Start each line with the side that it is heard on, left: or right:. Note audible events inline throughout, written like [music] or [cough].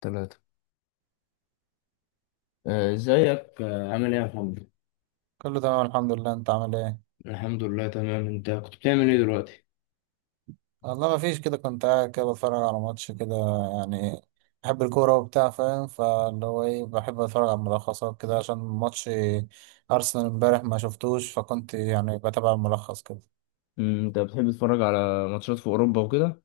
left: تلاتة. ازيك، عامل ايه يا محمد؟
right: كله تمام، الحمد لله. انت عامل ايه؟
left: الحمد لله تمام. انت كنت بتعمل ايه دلوقتي؟
right: والله ما فيش كده، كنت قاعد كده بتفرج على ماتش كده، يعني. بحب الكوره وبتاع، فاهم؟ فاللي هو ايه، بحب اتفرج على الملخصات كده عشان ماتش ارسنال امبارح ما شفتوش، فكنت يعني بتابع الملخص كده.
left: انت بتحب تتفرج على ماتشات في اوروبا وكده؟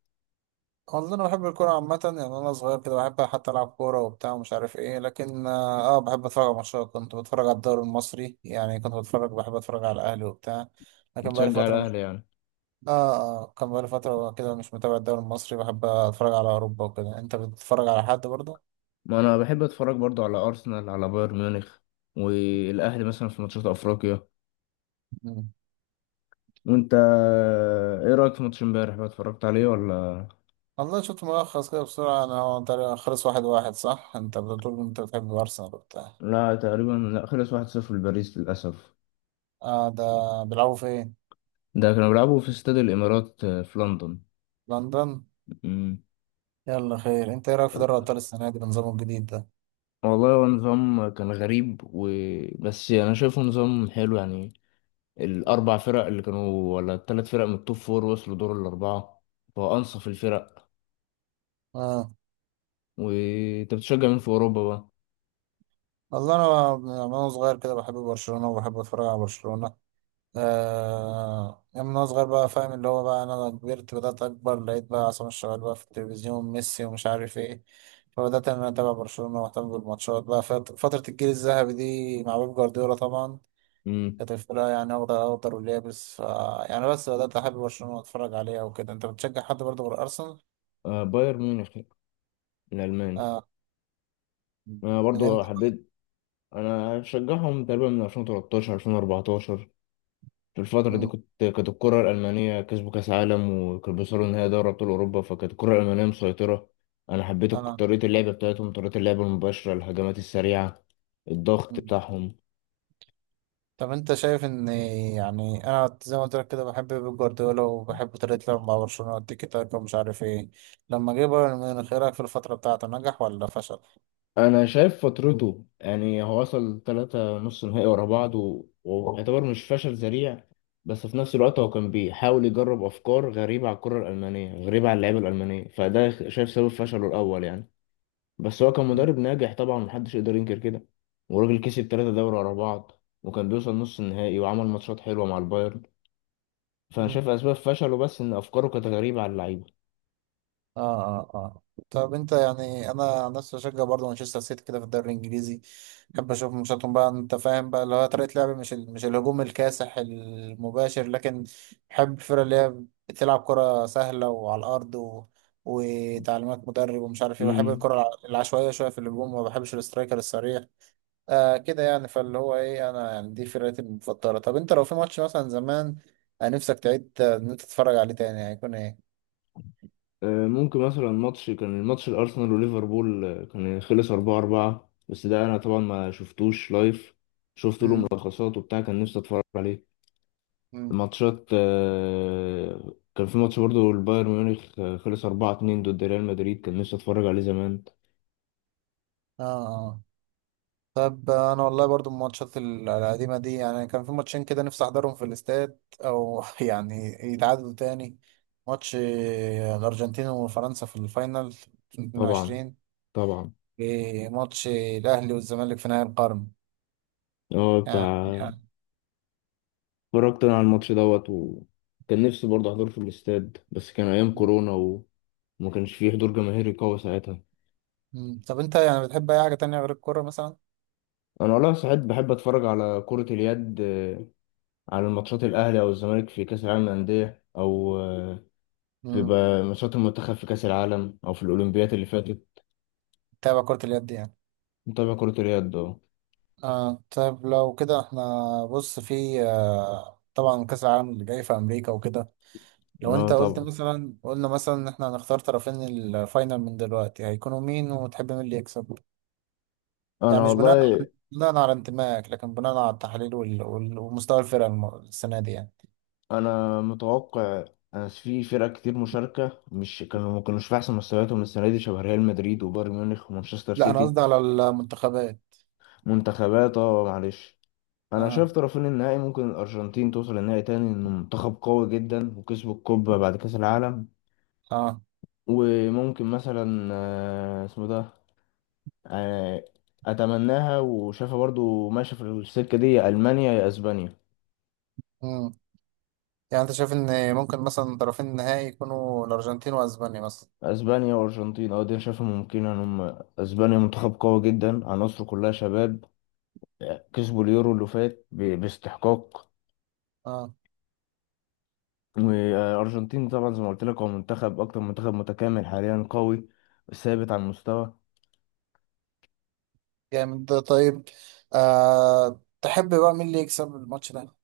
right: والله انا بحب الكوره عامه، يعني انا صغير كده بحب حتى العب كوره وبتاع ومش عارف ايه، لكن بحب اتفرج على ماتشات. كنت بتفرج على الدوري المصري، يعني كنت بتفرج بحب اتفرج على الاهلي وبتاع، لكن بقالي
left: بتشجع
right: فتره.
left: الاهلي يعني؟
right: اه. اه، كان بقالي فترة كده مش متابع الدوري المصري، بحب اتفرج على اوروبا وكده. انت بتتفرج على حد برضه؟
left: ما انا بحب اتفرج برضو على ارسنال، على بايرن ميونخ، والاهلي مثلا في ماتشات افريقيا.
right: مم.
left: وانت، ايه رايك في ماتش امبارح بقى، اتفرجت عليه ولا؟
right: والله شفت ملخص كده بسرعة، انا هو تقريبا خلص واحد واحد، صح؟ انت بتقول انت بتحب ارسنال وبتاع.
left: لا، تقريبا لا، خلص 1-0 لباريس للاسف.
right: اه ده، بيلعبوا فين؟
left: ده كانوا بيلعبوا في استاد الامارات، في لندن.
right: لندن؟
left: أمم.
right: يلا خير، انت ايه رأيك في دوري ابطال السنة دي بنظامه الجديد ده؟
left: والله هو نظام كان غريب بس انا شايفه نظام حلو يعني. الاربع فرق اللي كانوا، ولا الثلاث فرق من التوب فور وصلوا دور الاربعه، فهو انصف الفرق.
right: اه،
left: وانت بتشجع مين في اوروبا بقى؟
right: والله انا من وانا صغير كده بحب برشلونة وبحب اتفرج على برشلونة. آه، يعني من وأنا صغير بقى، فاهم اللي هو بقى، أنا كبرت، بدأت أكبر لقيت بقى عصام الشوالي بقى في التلفزيون، ميسي ومش عارف إيه. فبدأت إن أنا أتابع برشلونة وأهتم بالماتشات بقى فترة الجيل الذهبي دي مع بيب جوارديولا طبعا.
left: امم.
right: كانت الفرقة يعني أخضر أخضر واليابس، يعني، بس بدأت أحب برشلونة وأتفرج عليها وكده. أنت بتشجع حد برضه غير أرسنال؟
left: آه بايرن ميونخ الالماني.
right: آه.
left: انا
right: من
left: برضو
right: إمتى؟
left: حبيت. انا شجعهم تقريبا من 2013 2014. في الفترة دي
right: مم.
left: كانت الكرة الألمانية كسبوا كأس عالم وكانوا بيوصلوا نهائي دوري أبطال أوروبا، فكانت الكرة الألمانية مسيطرة. أنا حبيت
right: آه.
left: طريقة اللعب بتاعتهم، طريقة اللعب المباشرة، الهجمات السريعة، الضغط بتاعهم.
right: طب انت شايف ان، يعني انا زي ما قلت لك كده بحب بيب جوارديولا وبحب طريقة لعبه مع برشلونة، التيكي تاكا ومش عارف ايه. لما جه بايرن ميونخ، ايه رأيك في الفترة بتاعته، نجح ولا فشل؟
left: أنا شايف فترته يعني هو وصل تلاتة نص نهائي ورا بعض ويعتبر مش فشل ذريع. بس في نفس الوقت هو كان بيحاول يجرب أفكار غريبة على الكرة الألمانية، غريبة على اللعيبة الألمانية، فده شايف سبب فشله الأول يعني. بس هو كان
right: مم.
left: مدرب ناجح طبعا، محدش يقدر ينكر كده. وراجل كسب ثلاثة دوري ورا بعض وكان بيوصل نص النهائي وعمل ماتشات حلوة مع البايرن. فأنا
right: مم.
left: شايف أسباب فشله بس إن أفكاره كانت غريبة على اللعيبة.
right: اه اه اه. طب انت يعني، انا عن نفسي بشجع برضه مانشستر سيتي كده في الدوري الانجليزي، بحب اشوف ماتشاتهم بقى. انت فاهم بقى اللي هو طريقه لعب، مش مش الهجوم الكاسح المباشر، لكن بحب الفرق اللي هي بتلعب كره سهله وعلى الارض، وتعليمات مدرب ومش عارف ايه. بحب
left: امم.
right: الكره العشوائيه شويه في الهجوم، وما بحبش الاسترايكر السريع. آه كده يعني، فاللي هو ايه، انا يعني دي فرقتي المفضله. طب انت لو في ماتش مثلا زمان، نفسك تعيد ان انت تتفرج عليه تاني هيكون ايه؟
left: ممكن مثلا ماتش كان الماتش الأرسنال وليفربول، كان خلص أربعة أربعة، بس ده أنا طبعا ما شفتوش لايف، شفت له
right: امم
left: ملخصات وبتاع، كان نفسي أتفرج عليه.
right: امم
left: ماتشات، كان في ماتش برضه البايرن ميونخ، خلص أربعة اتنين ضد ريال مدريد، كان نفسي أتفرج عليه زمان.
right: اه آه. طب انا والله برضو الماتشات القديمه دي، يعني كان في ماتشين كده نفسي احضرهم في الاستاد، او [laughs] يعني يتعادلوا تاني. ماتش الارجنتين وفرنسا في الفاينل
left: طبعا،
right: 22،
left: طبعا.
right: وماتش الاهلي والزمالك في نهائي القرن
left: اه
right: يعني,
left: بتاع.
right: يعني.
left: اتفرجت انا على الماتش دوت وكان نفسي برضه احضره في الاستاد، بس كان ايام كورونا وما كانش فيه حضور جماهيري قوي ساعتها.
right: مم. طب انت يعني بتحب اي حاجه تانية غير الكوره مثلا؟
left: انا والله ساعات بحب اتفرج على كرة اليد، على الماتشات الاهلي او الزمالك في كاس العالم للانديه، او في
right: مم.
left: بقى ماتشات المنتخب في كاس العالم او في الاولمبيات اللي فاتت.
right: تابع كره اليد، يعني.
left: متابع كرة اليد اه.
right: آه طب لو كده احنا، بص في طبعا كاس العالم اللي جاي في امريكا وكده، لو
left: اه
right: انت قلت
left: طبعا.
right: مثلا، قلنا مثلا ان احنا هنختار طرفين الفاينل من دلوقتي هيكونوا مين وتحب مين اللي يكسب؟ يعني
left: انا
right: مش بناء على
left: والله.
right: انتمائك، لكن بناء على التحاليل ومستوى الفرقة السنة دي يعني.
left: انا متوقع. أنا في فرق كتير مشاركه مش كانوا، ما كانوش في احسن مستوياتهم السنه دي، شبه ريال مدريد وبايرن ميونخ ومانشستر
right: لا، انا قصدي
left: سيتي.
right: على المنتخبات.
left: منتخبات اه، معلش. انا
right: اه.
left: شايف طرفين النهائي ممكن الارجنتين توصل النهائي تاني، انه منتخب قوي جدا وكسبوا الكوبا بعد كاس العالم.
right: اه.
left: وممكن مثلا آه، اسمه ده آه، اتمناها وشايفها برضو ماشيه في السكه دي، المانيا يا اسبانيا.
right: مم. يعني انت شايف ان ممكن مثلا طرفين النهائي يكونوا الارجنتين واسبانيا مثلا؟
left: اسبانيا وارجنتين، اه دي أنا شايفها ممكنه ان هم. اسبانيا منتخب قوي جدا، عناصره كلها شباب، كسبوا اليورو اللي فات باستحقاق.
right: اه.
left: والأرجنتين طبعا زي ما قلت لك، هو منتخب أكتر منتخب متكامل حاليا، قوي ثابت على المستوى.
right: جامد ده، طيب. آه، تحب بقى مين اللي يكسب الماتش ده؟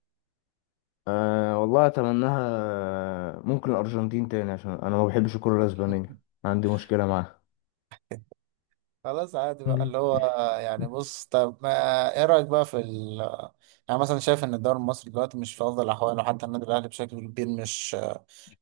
left: أه والله أتمناها ممكن الأرجنتين تاني، عشان أنا ما بحبش الكرة الأسبانية.
right: [laughs]
left: عندي مشكلة معاها.
right: خلاص عادي بقى،
left: مم.
right: اللي هو يعني بص. طب ما ايه رأيك بقى في يعني مثلا شايف ان الدوري المصري دلوقتي مش في افضل احواله، حتى النادي الاهلي بشكل كبير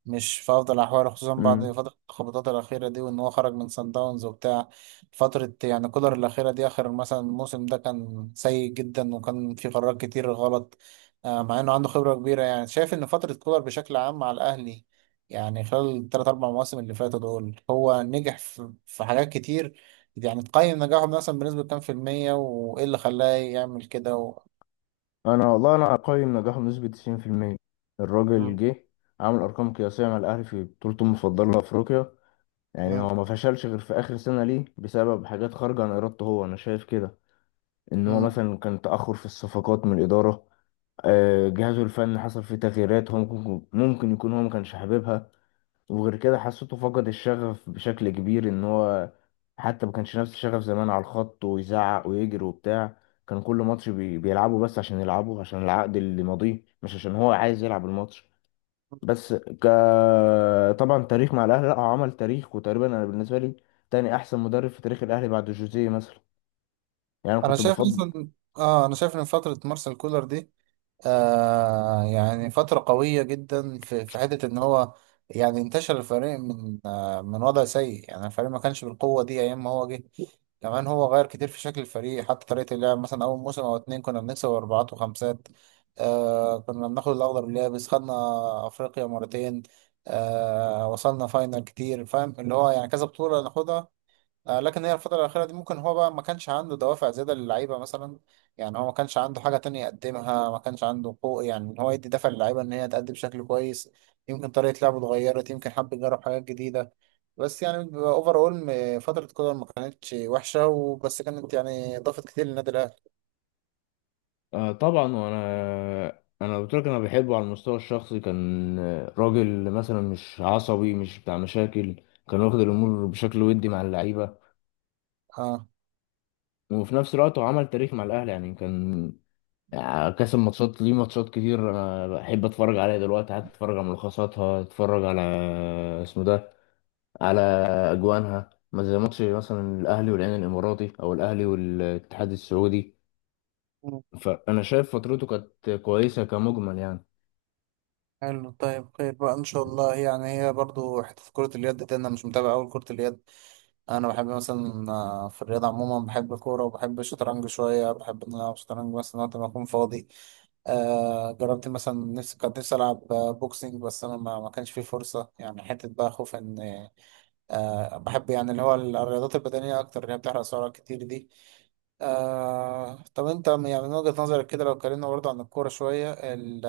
right: مش في افضل احواله، خصوصا
left: مم.
right: بعد فتره الخبطات الاخيره دي وان هو خرج من سان داونز وبتاع. فتره يعني كولر الاخيره دي، اخر مثلا الموسم ده كان سيء جدا وكان في قرارات كتير غلط، مع انه عنده خبره كبيره. يعني شايف ان فتره كولر بشكل عام مع الاهلي، يعني خلال الثلاث اربع مواسم اللي فاتوا دول هو نجح في حاجات كتير. يعني تقيم نجاحه مثلا بنسبه كام في المية، وايه اللي خلاه يعمل كده
left: أنا والله أقيم نجاحه بنسبة 90%. الراجل
right: مم.
left: جه عامل أرقام قياسية مع الأهلي في بطولته المفضلة لأفريقيا، يعني
right: مم.
left: هو ما فشلش غير في آخر سنة ليه بسبب حاجات خارجة عن إرادته هو، أنا شايف كده. ان هو
right: مم.
left: مثلا كان تأخر في الصفقات من الإدارة، جهازه الفني حصل فيه تغييرات، هو ممكن يكون هو ما كانش حاببها. وغير كده حسيته فقد الشغف بشكل كبير، ان هو حتى ما كانش نفس الشغف زمان على الخط ويزعق ويجري وبتاع. كان كل ماتش بيلعبه بس عشان يلعبه، عشان العقد اللي ماضيه، مش عشان هو عايز يلعب الماتش. بس ك طبعا تاريخ مع الاهلي، لا هو عمل تاريخ، وتقريبا انا بالنسبه لي تاني احسن مدرب في تاريخ الاهلي بعد جوزيه مثلا، يعني انا
right: انا
left: كنت
right: شايف
left: بفضل.
right: مثلا اه انا شايف ان فتره مارسيل كولر دي، آه يعني فترة قوية جدا في حتة إن هو، يعني انتشر الفريق من وضع سيء، يعني الفريق ما كانش بالقوة دي أيام ما هو جه. كمان هو غير كتير في شكل الفريق، حتى طريقة اللعب، مثلا أول موسم أو اتنين كنا بنكسب أربعات وخمسات، آه كنا بناخد الأخضر اليابس، خدنا أفريقيا مرتين، آه وصلنا فاينل كتير، فاهم اللي هو يعني كذا بطولة ناخدها. آه، لكن هي الفترة الأخيرة دي ممكن هو بقى ما كانش عنده دوافع زيادة للعيبة مثلا، يعني هو ما كانش عنده حاجة تانية يقدمها، ما كانش عنده حقوق يعني إن هو يدي دفع للعيبة إن هي تأدي بشكل كويس. يمكن طريقة لعبه اتغيرت، يمكن حب يجرب حاجات جديدة. بس يعني اوفر اول فترة كولر ما كانتش وحشة، وبس كانت يعني ضافت كتير للنادي الأهلي.
left: آه طبعا. وانا قلت لك انا بحبه على المستوى الشخصي، كان راجل مثلا مش عصبي مش بتاع مشاكل. كان واخد الامور بشكل ودي مع اللعيبه.
right: اه.
left: وفي نفس الوقت هو عمل تاريخ مع الاهلي يعني كان، كسب ماتشات ليه، ماتشات كتير انا بحب اتفرج عليها دلوقتي، حتى اتفرج على ملخصاتها، اتفرج على آه، اسمه ده على اجوانها، ما زي ماتش مثلا الاهلي والعين الاماراتي او الاهلي والاتحاد السعودي.
right: مم.
left: فانا شايف فترته كانت كويسه كمجمل يعني.
right: حلو طيب، خير بقى ان شاء الله. يعني هي برضو حته كره اليد دي انا مش متابع اول كره اليد. انا بحب مثلا، في الرياضه عموما بحب الكوره، وبحب الشطرنج شويه، بحب ان انا العب شطرنج مثلا وقت ما اكون فاضي. آه جربت مثلا، نفسي كنت نفسي العب بوكسينج، بس انا ما كانش فيه فرصه، يعني حته بقى خوف ان. آه بحب يعني اللي هو الرياضات البدنيه اكتر اللي هي بتحرق سعرات كتير دي. آه طب انت يعني من وجهه نظرك كده لو اتكلمنا برضه عن الكوره شويه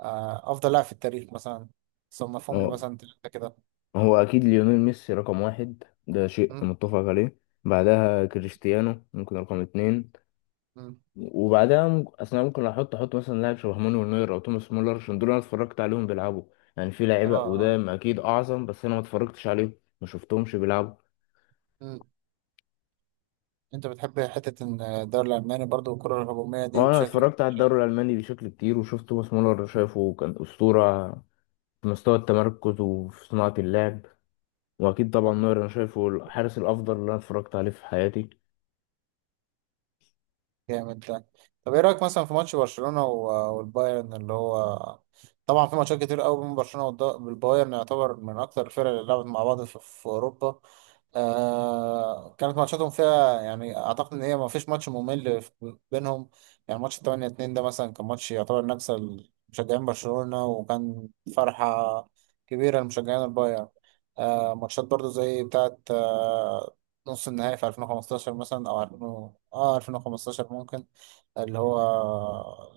right: آه افضل لاعب في التاريخ مثلا، صنفهم لي مثلا ثلاثه كده.
left: هو اكيد ليونيل ميسي رقم واحد، ده شيء
right: م؟
left: متفق عليه. بعدها كريستيانو ممكن رقم اتنين.
right: م.
left: وبعدها اصل انا ممكن احط مثلا لاعب شبه مانويل نوير او توماس مولر عشان دول انا اتفرجت عليهم بيلعبوا. يعني في
right: اه
left: لعيبه
right: اه
left: قدام اكيد اعظم، بس انا ما اتفرجتش عليهم، ما شفتهمش بيلعبوا.
right: م. انت بتحب حتة ان الدوري الألماني برضو الكرة الهجومية دي
left: اه انا
right: بشكل.
left: اتفرجت على الدوري الالماني بشكل كتير وشفت توماس مولر، شايفه كان اسطوره في مستوى التمركز وفي صناعه اللعب. واكيد طبعا نوير انا شايفه الحارس الافضل اللي انا اتفرجت عليه في حياتي.
right: جامد ده. طب ايه رأيك مثلا في ماتش برشلونة والبايرن اللي هو، طبعا في ماتشات كتير قوي بين برشلونة والبايرن، يعتبر من أكتر الفرق اللي لعبت مع بعض في أوروبا. آه كانت ماتشاتهم فيها، يعني اعتقد ان هي ما فيش ماتش ممل بينهم. يعني ماتش 8-2 ده مثلا كان ماتش يعتبر نكسه لمشجعين برشلونة، وكان فرحة كبيرة لمشجعين البايرن. آه ماتشات برضو زي بتاعة نص النهائي في 2015 مثلا او 2000 2015 ممكن، اللي هو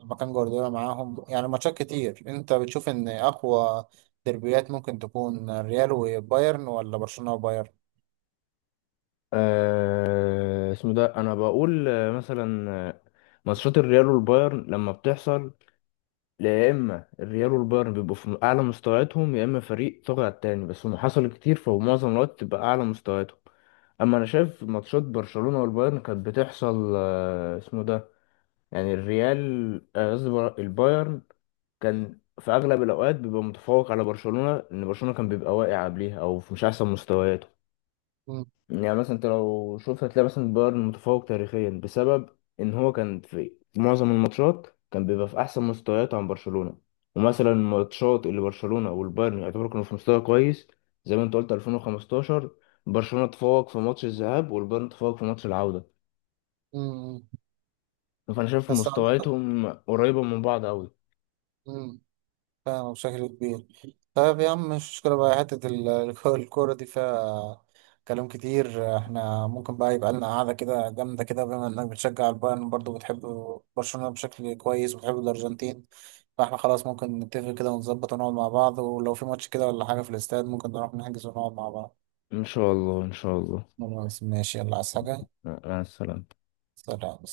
right: لما كان جوارديولا معاهم. يعني ماتشات كتير، انت بتشوف ان اقوى ديربيات ممكن تكون ريال وبايرن، ولا برشلونة وبايرن؟
left: آه اسمه ده انا بقول مثلا، ماتشات الريال والبايرن لما بتحصل، يا اما الريال والبايرن بيبقوا في اعلى مستوياتهم، يا اما فريق طاغي على التاني، بس هم حصل كتير، فهو معظم الوقت تبقى اعلى مستوياتهم. اما انا شايف ماتشات برشلونة والبايرن كانت بتحصل، آه اسمه ده يعني الريال، قصدي البايرن كان في اغلب الاوقات بيبقى متفوق على برشلونة، لان برشلونة كان بيبقى واقع قبليها او في مش احسن مستوياته. يعني مثلا انت لو شفت هتلاقي مثلا بايرن متفوق تاريخيا بسبب ان هو كان في معظم الماتشات بيبقى في احسن مستويات عن برشلونة. ومثلا الماتشات اللي برشلونة والبايرن يعتبروا كانوا في مستوى كويس، زي ما انت قلت 2015، برشلونة تفوق في ماتش الذهاب والبايرن تفوق في ماتش العودة.
right: مم.
left: فانا شايف
right: بس أعتقد.
left: مستوياتهم قريبة من بعض قوي.
right: مم. فاهم بشكل كبير. طيب يا عم، مش مشكلة بقى حتة [laughs] الكورة دي فيها كلام كتير. احنا ممكن بقى يبقى لنا قعدة كده جامدة كده، بما انك بتشجع البايرن برضه، بتحب برشلونة بشكل كويس، وبتحب الأرجنتين، فاحنا خلاص ممكن نتفق كده ونظبط ونقعد مع بعض. ولو في ماتش كده ولا حاجة في الاستاد ممكن نروح نحجز ونقعد مع بعض.
left: ان شاء الله ان شاء الله.
right: خلاص، ماشي، يلا. عايز حاجة؟
left: مع السلامة.
right: سلام.